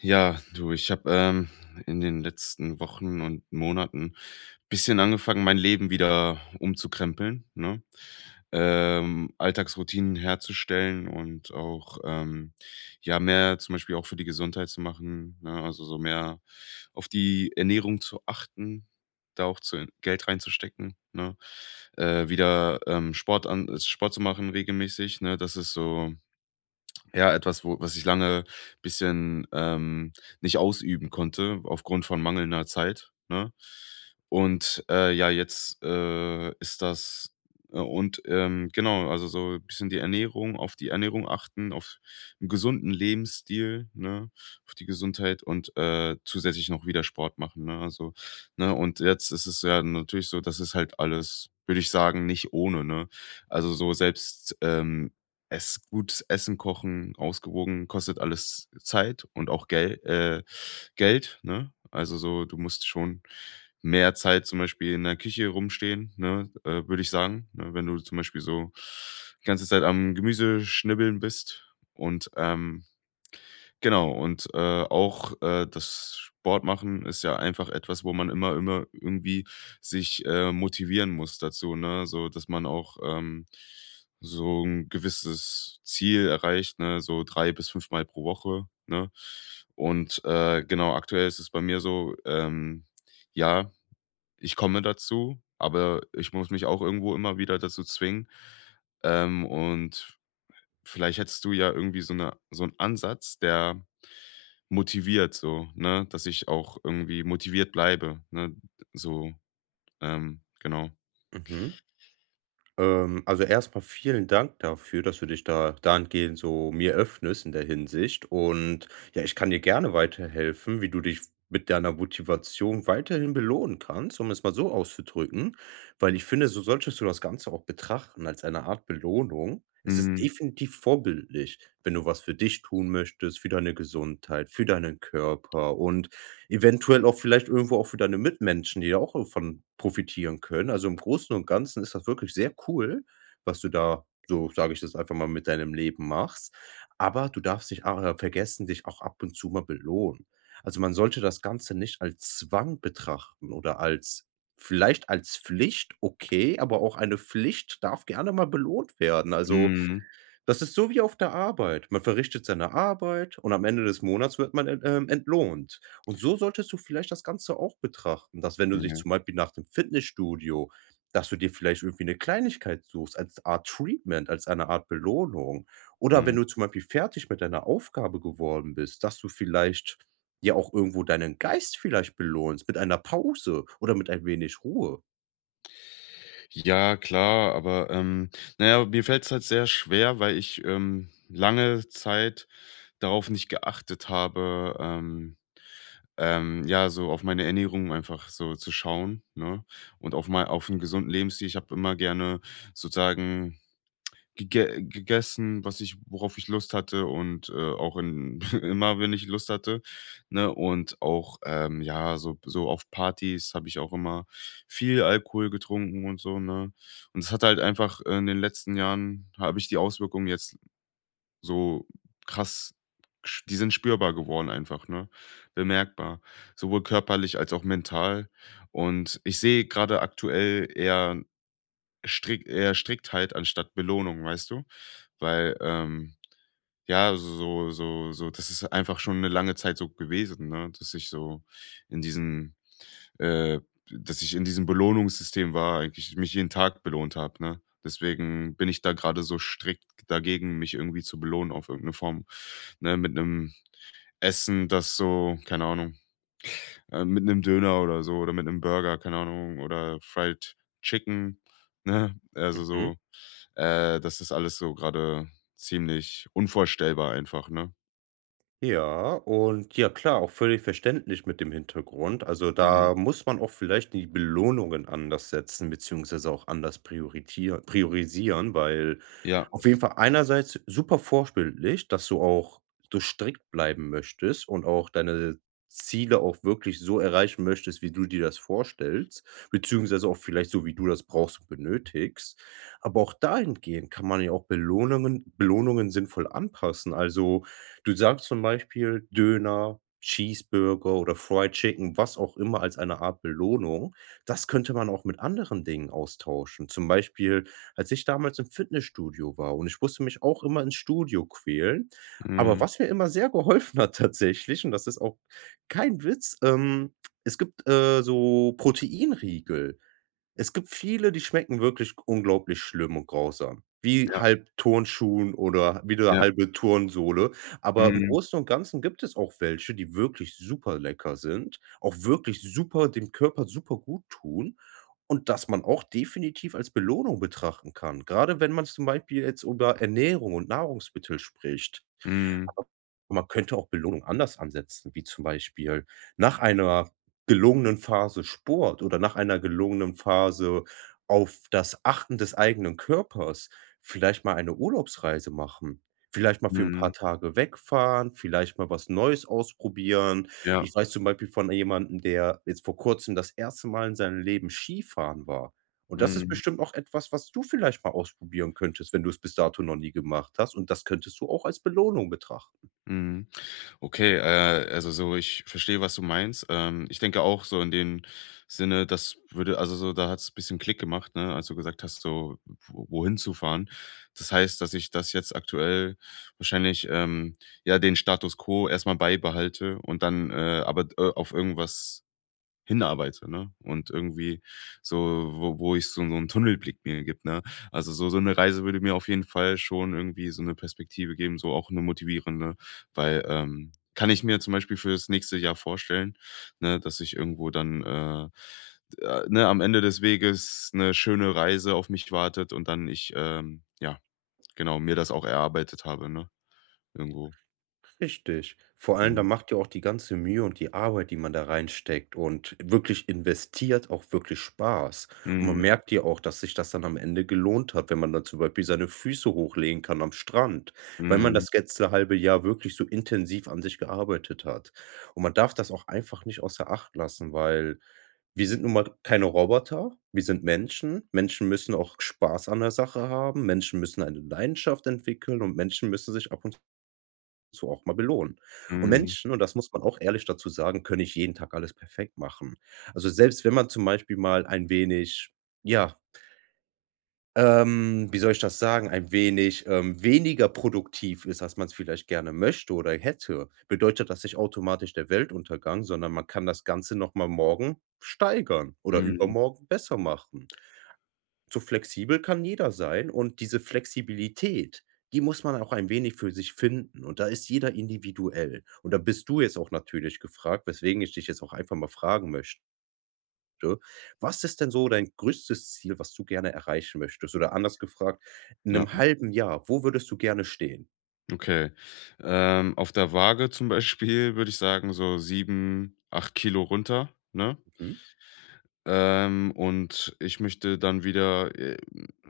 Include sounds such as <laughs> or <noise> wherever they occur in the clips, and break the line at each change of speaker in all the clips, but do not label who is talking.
Ja, du, ich habe in den letzten Wochen und Monaten bisschen angefangen, mein Leben wieder umzukrempeln, ne? Alltagsroutinen herzustellen und auch ja mehr zum Beispiel auch für die Gesundheit zu machen, ne? Also so mehr auf die Ernährung zu achten, da auch zu Geld reinzustecken, ne? Wieder Sport zu machen regelmäßig, ne? Das ist so ja, etwas, wo was ich lange bisschen, nicht ausüben konnte aufgrund von mangelnder Zeit, ne? Ja, jetzt, ist das genau, also so ein bisschen die Ernährung auf die Ernährung achten, auf einen gesunden Lebensstil, ne, auf die Gesundheit und, zusätzlich noch wieder Sport machen, ne? Also, ne und jetzt ist es ja natürlich so, das ist halt alles, würde ich sagen, nicht ohne, ne? Also so selbst, es gut Essen kochen, ausgewogen, kostet alles Zeit und auch Geld, ne? Also, so, du musst schon mehr Zeit zum Beispiel in der Küche rumstehen, ne, würde ich sagen, ne? Wenn du zum Beispiel so die ganze Zeit am Gemüse schnibbeln bist und, genau, und, auch, das Sport machen ist ja einfach etwas, wo man immer irgendwie sich, motivieren muss dazu, ne? So, dass man auch, so ein gewisses Ziel erreicht, ne, so 3 bis fünfmal pro Woche, ne? Und, genau, aktuell ist es bei mir so, ja, ich komme dazu, aber ich muss mich auch irgendwo immer wieder dazu zwingen. Und vielleicht hättest du ja irgendwie so 'n Ansatz, der motiviert so, ne? Dass ich auch irgendwie motiviert bleibe, ne? So, genau.
Mhm. Also erstmal vielen Dank dafür, dass du dich da dahingehend so mir öffnest in der Hinsicht. Und ja, ich kann dir gerne weiterhelfen, wie du dich mit deiner Motivation weiterhin belohnen kannst, um es mal so auszudrücken. Weil ich finde, so solltest du das Ganze auch betrachten als eine Art Belohnung. Es ist
Mhm.
definitiv vorbildlich, wenn du was für dich tun möchtest, für deine Gesundheit, für deinen Körper und eventuell auch vielleicht irgendwo auch für deine Mitmenschen, die da auch von profitieren können. Also, im Großen und Ganzen ist das wirklich sehr cool, was du da, so sage ich das einfach mal, mit deinem Leben machst. Aber du darfst nicht a vergessen, dich auch ab und zu mal belohnen. Also, man sollte das Ganze nicht als Zwang betrachten oder als vielleicht als Pflicht, okay, aber auch eine Pflicht darf gerne mal belohnt werden. Also
Mhm.
das ist so wie auf der Arbeit. Man verrichtet seine Arbeit und am Ende des Monats wird man en entlohnt. Und so solltest du vielleicht das Ganze auch betrachten, dass wenn du dich
Ja.
zum Beispiel nach dem Fitnessstudio dass du dir vielleicht irgendwie eine Kleinigkeit suchst als Art Treatment, als eine Art Belohnung. Oder wenn
Mhm.
du zum Beispiel fertig mit deiner Aufgabe geworden bist, dass du vielleicht ja auch irgendwo deinen Geist vielleicht belohnst mit einer Pause oder mit ein wenig Ruhe.
Ja, klar, aber, na ja, mir fällt's halt sehr schwer, weil ich, lange Zeit darauf nicht geachtet habe, ja, so auf meine Ernährung einfach so zu schauen, ne? Und auf mal auf einen gesunden Lebensstil. Ich habe immer gerne sozusagen gegessen, was ich worauf ich Lust hatte und, auch in <laughs> immer, wenn ich Lust hatte, ne? Und auch, ja, so auf Partys habe ich auch immer viel Alkohol getrunken und so, ne? Und es hat halt einfach in den letzten Jahren habe ich die Auswirkungen jetzt so krass sch die sind spürbar geworden einfach, ne? Bemerkbar, sowohl körperlich als auch mental. Und ich sehe gerade aktuell eher Strick eher Striktheit anstatt Belohnung, weißt du? Weil, ja, so, das ist einfach schon eine lange Zeit so gewesen, ne, dass ich so in diesem äh, in diesem Belohnungssystem war, eigentlich mich jeden Tag belohnt habe, ne? Deswegen bin ich da gerade so strikt dagegen, mich irgendwie zu belohnen auf irgendeine Form, ne, mit einem Essen, das so keine Ahnung mit 'nem Döner oder so oder mit 'nem Burger, keine Ahnung, oder Fried Chicken, ne? Also,
Mhm.
so, das ist alles so gerade ziemlich unvorstellbar einfach, ne?
Ja, und ja klar, auch völlig verständlich mit dem Hintergrund. Also
Mhm.
da muss man auch vielleicht die Belohnungen anders setzen, beziehungsweise auch anders prioritier priorisieren, weil
Ja.
auf jeden Fall einerseits super vorbildlich, dass du auch so strikt bleiben möchtest und auch deine Ziele auch wirklich so erreichen möchtest, wie du dir das vorstellst, beziehungsweise auch vielleicht so, wie du das brauchst und benötigst. Aber auch dahingehend kann man ja auch Belohnungen sinnvoll anpassen. Also du sagst zum Beispiel Döner, Cheeseburger oder Fried Chicken, was auch immer als eine Art Belohnung. Das könnte man auch mit anderen Dingen austauschen. Zum Beispiel, als ich damals im Fitnessstudio war und ich musste mich auch immer ins Studio quälen. Aber
Mhm.
was mir immer sehr geholfen hat tatsächlich, und das ist auch kein Witz, es gibt, so Proteinriegel. Es gibt viele, die schmecken wirklich unglaublich schlimm und grausam, wie
Ja,
halb Turnschuhen oder wie 'ne
ja.
halbe Turnsohle. Aber im
Mhm.
Großen und Ganzen gibt es auch welche, die wirklich super lecker sind, auch wirklich super dem Körper super gut tun und das man auch definitiv als Belohnung betrachten kann, grade wenn man zum Beispiel jetzt über Ernährung und Nahrungsmittel spricht.
Mhm.
Aber man könnte auch Belohnung anders ansetzen, wie zum Beispiel nach einer gelungenen Phase Sport oder nach einer gelungenen Phase auf das Achten des eigenen Körpers vielleicht mal eine Urlaubsreise machen. Vielleicht mal für 'n
Mhm.
paar Tage wegfahren, vielleicht mal was Neues ausprobieren.
Ja.
Ich weiß zum Beispiel von jemandem, der jetzt vor Kurzem das erste Mal in seinem Leben Skifahren war. Und das ist
Mhm.
bestimmt auch etwas, was du vielleicht mal ausprobieren könntest, wenn du's bis dato noch nie gemacht hast. Und das könntest du auch als Belohnung betrachten.
Mhm. Okay, also so, ich verstehe, was du meinst. Ich denke auch so in dem Sinne, das würde, also so, da hat es ein bisschen Klick gemacht, ne, als du gesagt hast, so, wohin zu fahren. Das heißt, dass ich das jetzt aktuell wahrscheinlich, ja, den Status quo erstmal beibehalte und dann aber auf irgendwas hinarbeite, ne? Und irgendwie so, wo ich so einen Tunnelblick mir gibt, ne? Also, so so eine Reise würde mir auf jeden Fall schon irgendwie so eine Perspektive geben, so auch eine motivierende, weil, kann ich mir zum Beispiel für das nächste Jahr vorstellen, ne, dass ich irgendwo dann, d ne, am Ende des Weges eine schöne Reise auf mich wartet und dann ich, ja, genau, mir das auch erarbeitet habe, ne, irgendwo.
Richtig. Vor allem, da
Mhm.
macht ja auch die ganze Mühe und die Arbeit, die man da reinsteckt und wirklich investiert, auch wirklich Spaß. Und man
Mhm.
merkt ja auch, dass sich das dann am Ende gelohnt hat, wenn man dann zum Beispiel seine Füße hochlegen kann am Strand, weil man
Mhm.
das letzte halbe Jahr wirklich so intensiv an sich gearbeitet hat. Und man darf das auch einfach nicht außer Acht lassen, weil wir sind nun mal keine Roboter, wir sind Menschen. Menschen müssen auch Spaß an der Sache haben, Menschen müssen eine Leidenschaft entwickeln und Menschen müssen sich ab und zu auch mal belohnen. Und
Mhm.
Menschen, und das muss man auch ehrlich dazu sagen, können nicht jeden Tag alles perfekt machen. Also, selbst wenn man zum Beispiel mal ein wenig, ja, wie soll ich das sagen, ein wenig, weniger produktiv ist, als man es vielleicht gerne möchte oder hätte, bedeutet das nicht automatisch der Weltuntergang, sondern man kann das Ganze noch mal morgen steigern oder
Mhm.
übermorgen besser machen. So flexibel kann jeder sein und diese Flexibilität, die muss man auch ein wenig für sich finden und da ist jeder individuell. Und da bist du jetzt auch natürlich gefragt, weswegen ich dich jetzt auch einfach mal fragen möchte: Was ist denn so dein größtes Ziel, was du gerne erreichen möchtest? Oder anders gefragt, in
Ja.
einem halben Jahr, wo würdest du gerne stehen?
Okay. Auf der Waage zum Beispiel würde ich sagen, so 7, 8 Kilo runter, ne?
Mhm.
Und ich möchte dann wieder,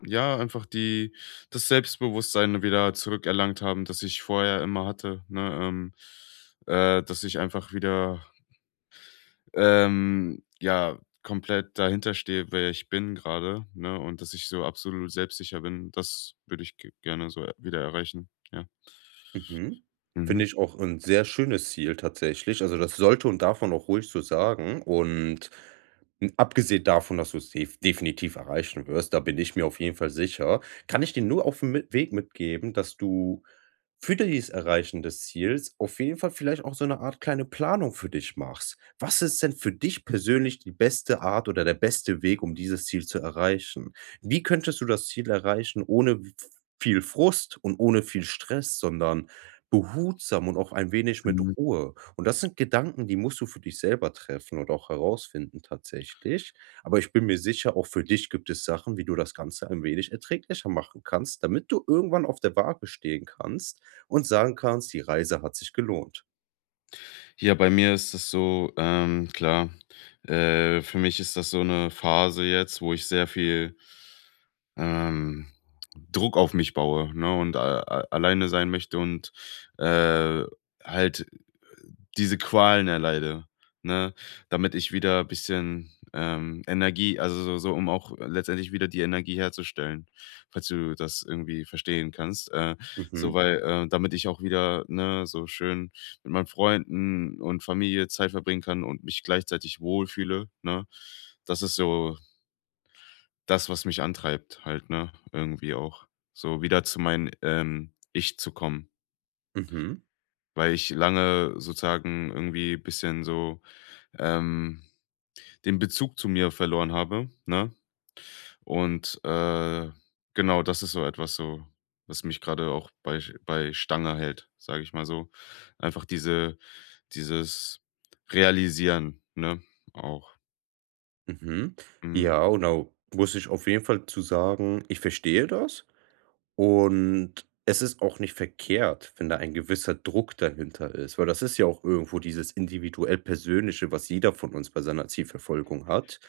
ja, einfach die das Selbstbewusstsein wieder zurückerlangt haben, das ich vorher immer hatte, ne? Dass ich einfach wieder, ja, komplett dahinter stehe, wer ich bin gerade, ne? Und dass ich so absolut selbstsicher bin, das würde ich g gerne so wieder erreichen, ja.
Mhm.
Mhm.
Finde ich auch ein sehr schönes Ziel tatsächlich. Also, das sollte und darf man auch ruhig so sagen und, abgesehen davon, dass du's definitiv erreichen wirst, da bin ich mir auf jeden Fall sicher, kann ich dir nur aufm mit Weg mitgeben, dass du für dieses Erreichen des Ziels auf jeden Fall vielleicht auch so eine Art kleine Planung für dich machst. Was ist denn für dich persönlich die beste Art oder der beste Weg, um dieses Ziel zu erreichen? Wie könntest du das Ziel erreichen ohne v viel Frust und ohne viel Stress, sondern behutsam und auch ein wenig mit Ruhe. Und das sind Gedanken, die musst du für dich selber treffen und auch herausfinden tatsächlich. Aber ich bin mir sicher, auch für dich gibt es Sachen, wie du das Ganze ein wenig erträglicher machen kannst, damit du irgendwann auf der Waage stehen kannst und sagen kannst: „Die Reise hat sich gelohnt.“
Ja, bei mir ist es so, klar, für mich ist das so eine Phase jetzt, wo ich sehr viel, ähm, Druck auf mich baue, ne, und a a alleine sein möchte und, äh, halt diese Qualen erleide, ne? Damit ich wieder ein bisschen, Energie also, so so, um auch letztendlich wieder die Energie herzustellen, falls du das irgendwie verstehen kannst. So,
Mhm,
weil, damit ich auch wieder, ne, so schön mit meinen Freunden und Familie Zeit verbringen kann und mich gleichzeitig wohlfühle, ne? Das ist so das, was mich antreibt halt, ne, irgendwie auch. So wieder zu meinem, Ich zu kommen,
mhm,
weil ich lange sozusagen irgendwie ein bisschen so ähm, den Bezug zu mir verloren habe, ne? Und, genau, das ist so etwas so, was mich gerade auch bei Stange hält, sage ich mal so. Einfach diese dieses Realisieren, ne, auch.
mhm.
Mhm.
Ja, und da muss ich auf jeden Fall zu sagen, ich verstehe das. Und es ist auch nicht verkehrt, wenn da ein gewisser Druck dahinter ist, weil das ist ja auch irgendwo dieses individuell Persönliche, was jeder von uns bei seiner Zielverfolgung hat.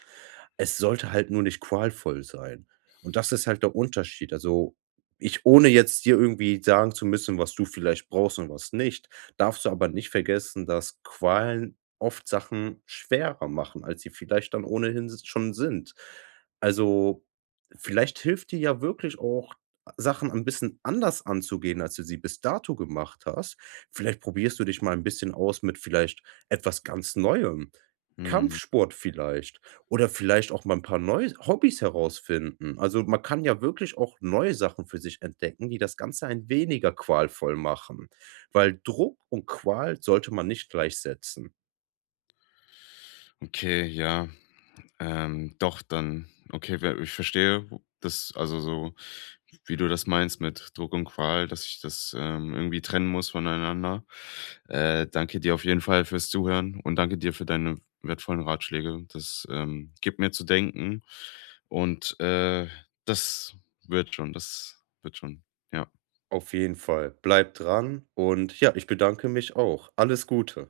Es sollte halt nur nicht qualvoll sein. Und das ist halt der Unterschied. Also, ich ohne jetzt dir irgendwie sagen zu müssen, was du vielleicht brauchst und was nicht, darfst du aber nicht vergessen, dass Qualen oft Sachen schwerer machen, als sie vielleicht dann ohnehin schon sind. Also, vielleicht hilft dir ja wirklich auch Sachen ein bisschen anders anzugehen, als du sie bis dato gemacht hast. Vielleicht probierst du dich mal ein bisschen aus mit vielleicht etwas ganz Neuem.
Mhm.
Kampfsport vielleicht oder vielleicht auch mal ein paar neue Hobbys herausfinden. Also man kann ja wirklich auch neue Sachen für sich entdecken, die das Ganze ein weniger qualvoll machen, weil Druck und Qual sollte man nicht gleichsetzen.
Okay, ja. Doch, dann okay, we ich verstehe das also so, wie du das meinst mit Druck und Qual, dass ich das, irgendwie trennen muss voneinander. Danke dir auf jeden Fall fürs Zuhören und danke dir für deine wertvollen Ratschläge. Das, gibt mir zu denken und, das das wird schon, ja.
Auf jeden Fall, bleib dran und ja, ich bedanke mich auch. Alles Gute.